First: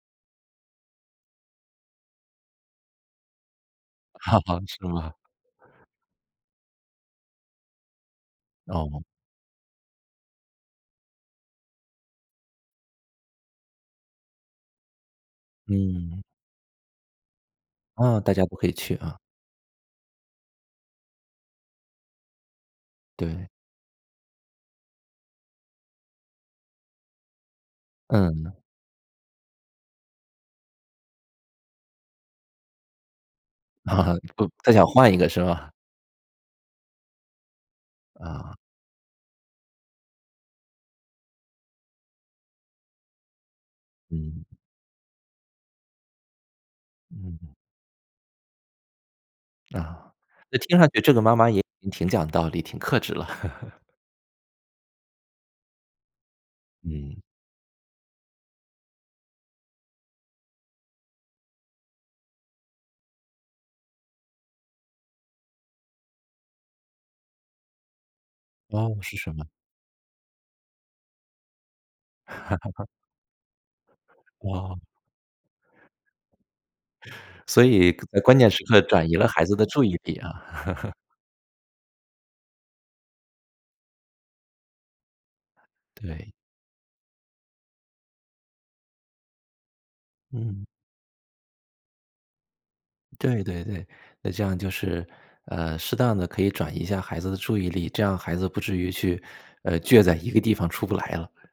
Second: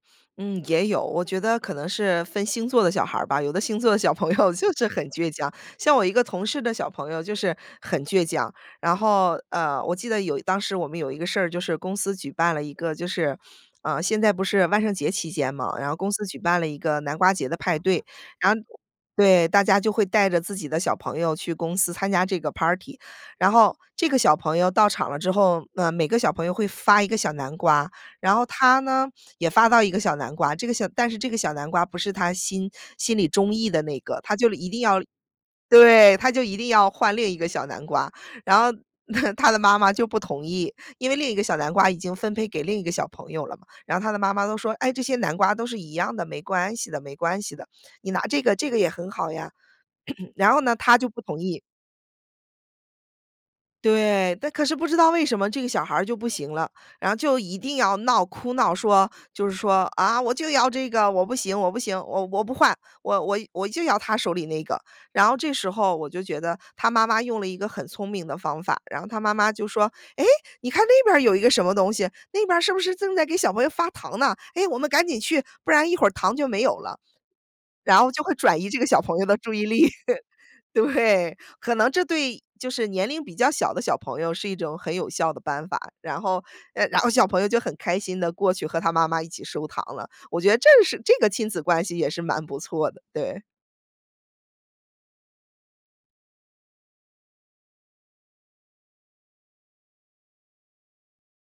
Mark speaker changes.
Speaker 1: 嗯，也有，我觉得可能是分星座的小孩儿吧，有的星座的小朋友 就
Speaker 2: 是
Speaker 1: 是很
Speaker 2: 吗？
Speaker 1: 倔强，像我一个同事的小朋友就是很倔强。然
Speaker 2: 哦。
Speaker 1: 后，呃，我记得有一当时我们有一个事儿就是公司举办了一个就是呃，现在不是万圣节期间嘛，然后公
Speaker 2: 嗯。
Speaker 1: 司举办了一个南瓜节的派对。
Speaker 2: 啊，大家
Speaker 1: 然
Speaker 2: 都
Speaker 1: 后
Speaker 2: 可以去啊。
Speaker 1: 对，大家就会带着自己的小朋友去公司参加这个 party。
Speaker 2: 对。
Speaker 1: 然后这个小朋友到场了之后，呃，每个小朋友会发一个小南瓜，然后
Speaker 2: 嗯。
Speaker 1: 他呢，也发到一个小南瓜，这个小但是这个小南瓜不是他心心里中意的那 个，他就
Speaker 2: 不
Speaker 1: 一
Speaker 2: 他
Speaker 1: 定
Speaker 2: 想
Speaker 1: 要
Speaker 2: 换一个是吗？
Speaker 1: 对，他就一定要换另一个小南瓜，
Speaker 2: 啊。
Speaker 1: 然后，他的妈妈就不同意，因为另一个小南瓜已经分配给另一个小朋友了嘛。然后他的妈
Speaker 2: 嗯。
Speaker 1: 妈都说：“哎，这些南瓜都是一样的，没关系的没关
Speaker 2: 嗯。
Speaker 1: 系的，你拿这个，这个也很好呀。
Speaker 2: 啊，
Speaker 1: “然
Speaker 2: 那
Speaker 1: 后呢，
Speaker 2: 听上
Speaker 1: 他
Speaker 2: 去
Speaker 1: 就
Speaker 2: 这
Speaker 1: 不
Speaker 2: 个妈
Speaker 1: 同
Speaker 2: 妈也
Speaker 1: 意。
Speaker 2: 已经挺讲道理，挺克制了。
Speaker 1: 对，但可是不知道为什么这个小孩儿就不行了，然后
Speaker 2: 嗯。
Speaker 1: 就一定要闹哭闹，说就是说：“啊，我就要这个，我不行我不行，我我不换，我我我就要他手里那个。”然后这时候我就觉得，他妈妈用了一个很聪明的方法，
Speaker 2: 哦，
Speaker 1: 然后
Speaker 2: 是
Speaker 1: 他
Speaker 2: 什
Speaker 1: 妈
Speaker 2: 么？
Speaker 1: 妈就说：“哎，你看那边儿有一个什么东西，那边儿是不 是正在给小朋友发糖呢，哎，我
Speaker 2: 哇。
Speaker 1: 们赶紧去，不然一会儿糖就没有了。
Speaker 2: 所以，
Speaker 1: “然后
Speaker 2: 呃，
Speaker 1: 就会
Speaker 2: 关键
Speaker 1: 转
Speaker 2: 时
Speaker 1: 移这
Speaker 2: 刻
Speaker 1: 个小
Speaker 2: 转移
Speaker 1: 朋友
Speaker 2: 了
Speaker 1: 的
Speaker 2: 孩
Speaker 1: 注
Speaker 2: 子
Speaker 1: 意
Speaker 2: 的注
Speaker 1: 力，
Speaker 2: 意力啊。
Speaker 1: 对，可能这对就是年龄比较小的小朋友，是一种很有效的办法，然
Speaker 2: 对。
Speaker 1: 后哎，然后小朋友就很开心地过去和他妈妈一起收糖了，我觉得
Speaker 2: 嗯。
Speaker 1: 这是这个亲子关系也是蛮不错的，对。
Speaker 2: 对对对，那这样就是，呃，适当地可以转移一下孩子的注意力，这样孩子不至于去呃，倔在一个地方出不来了。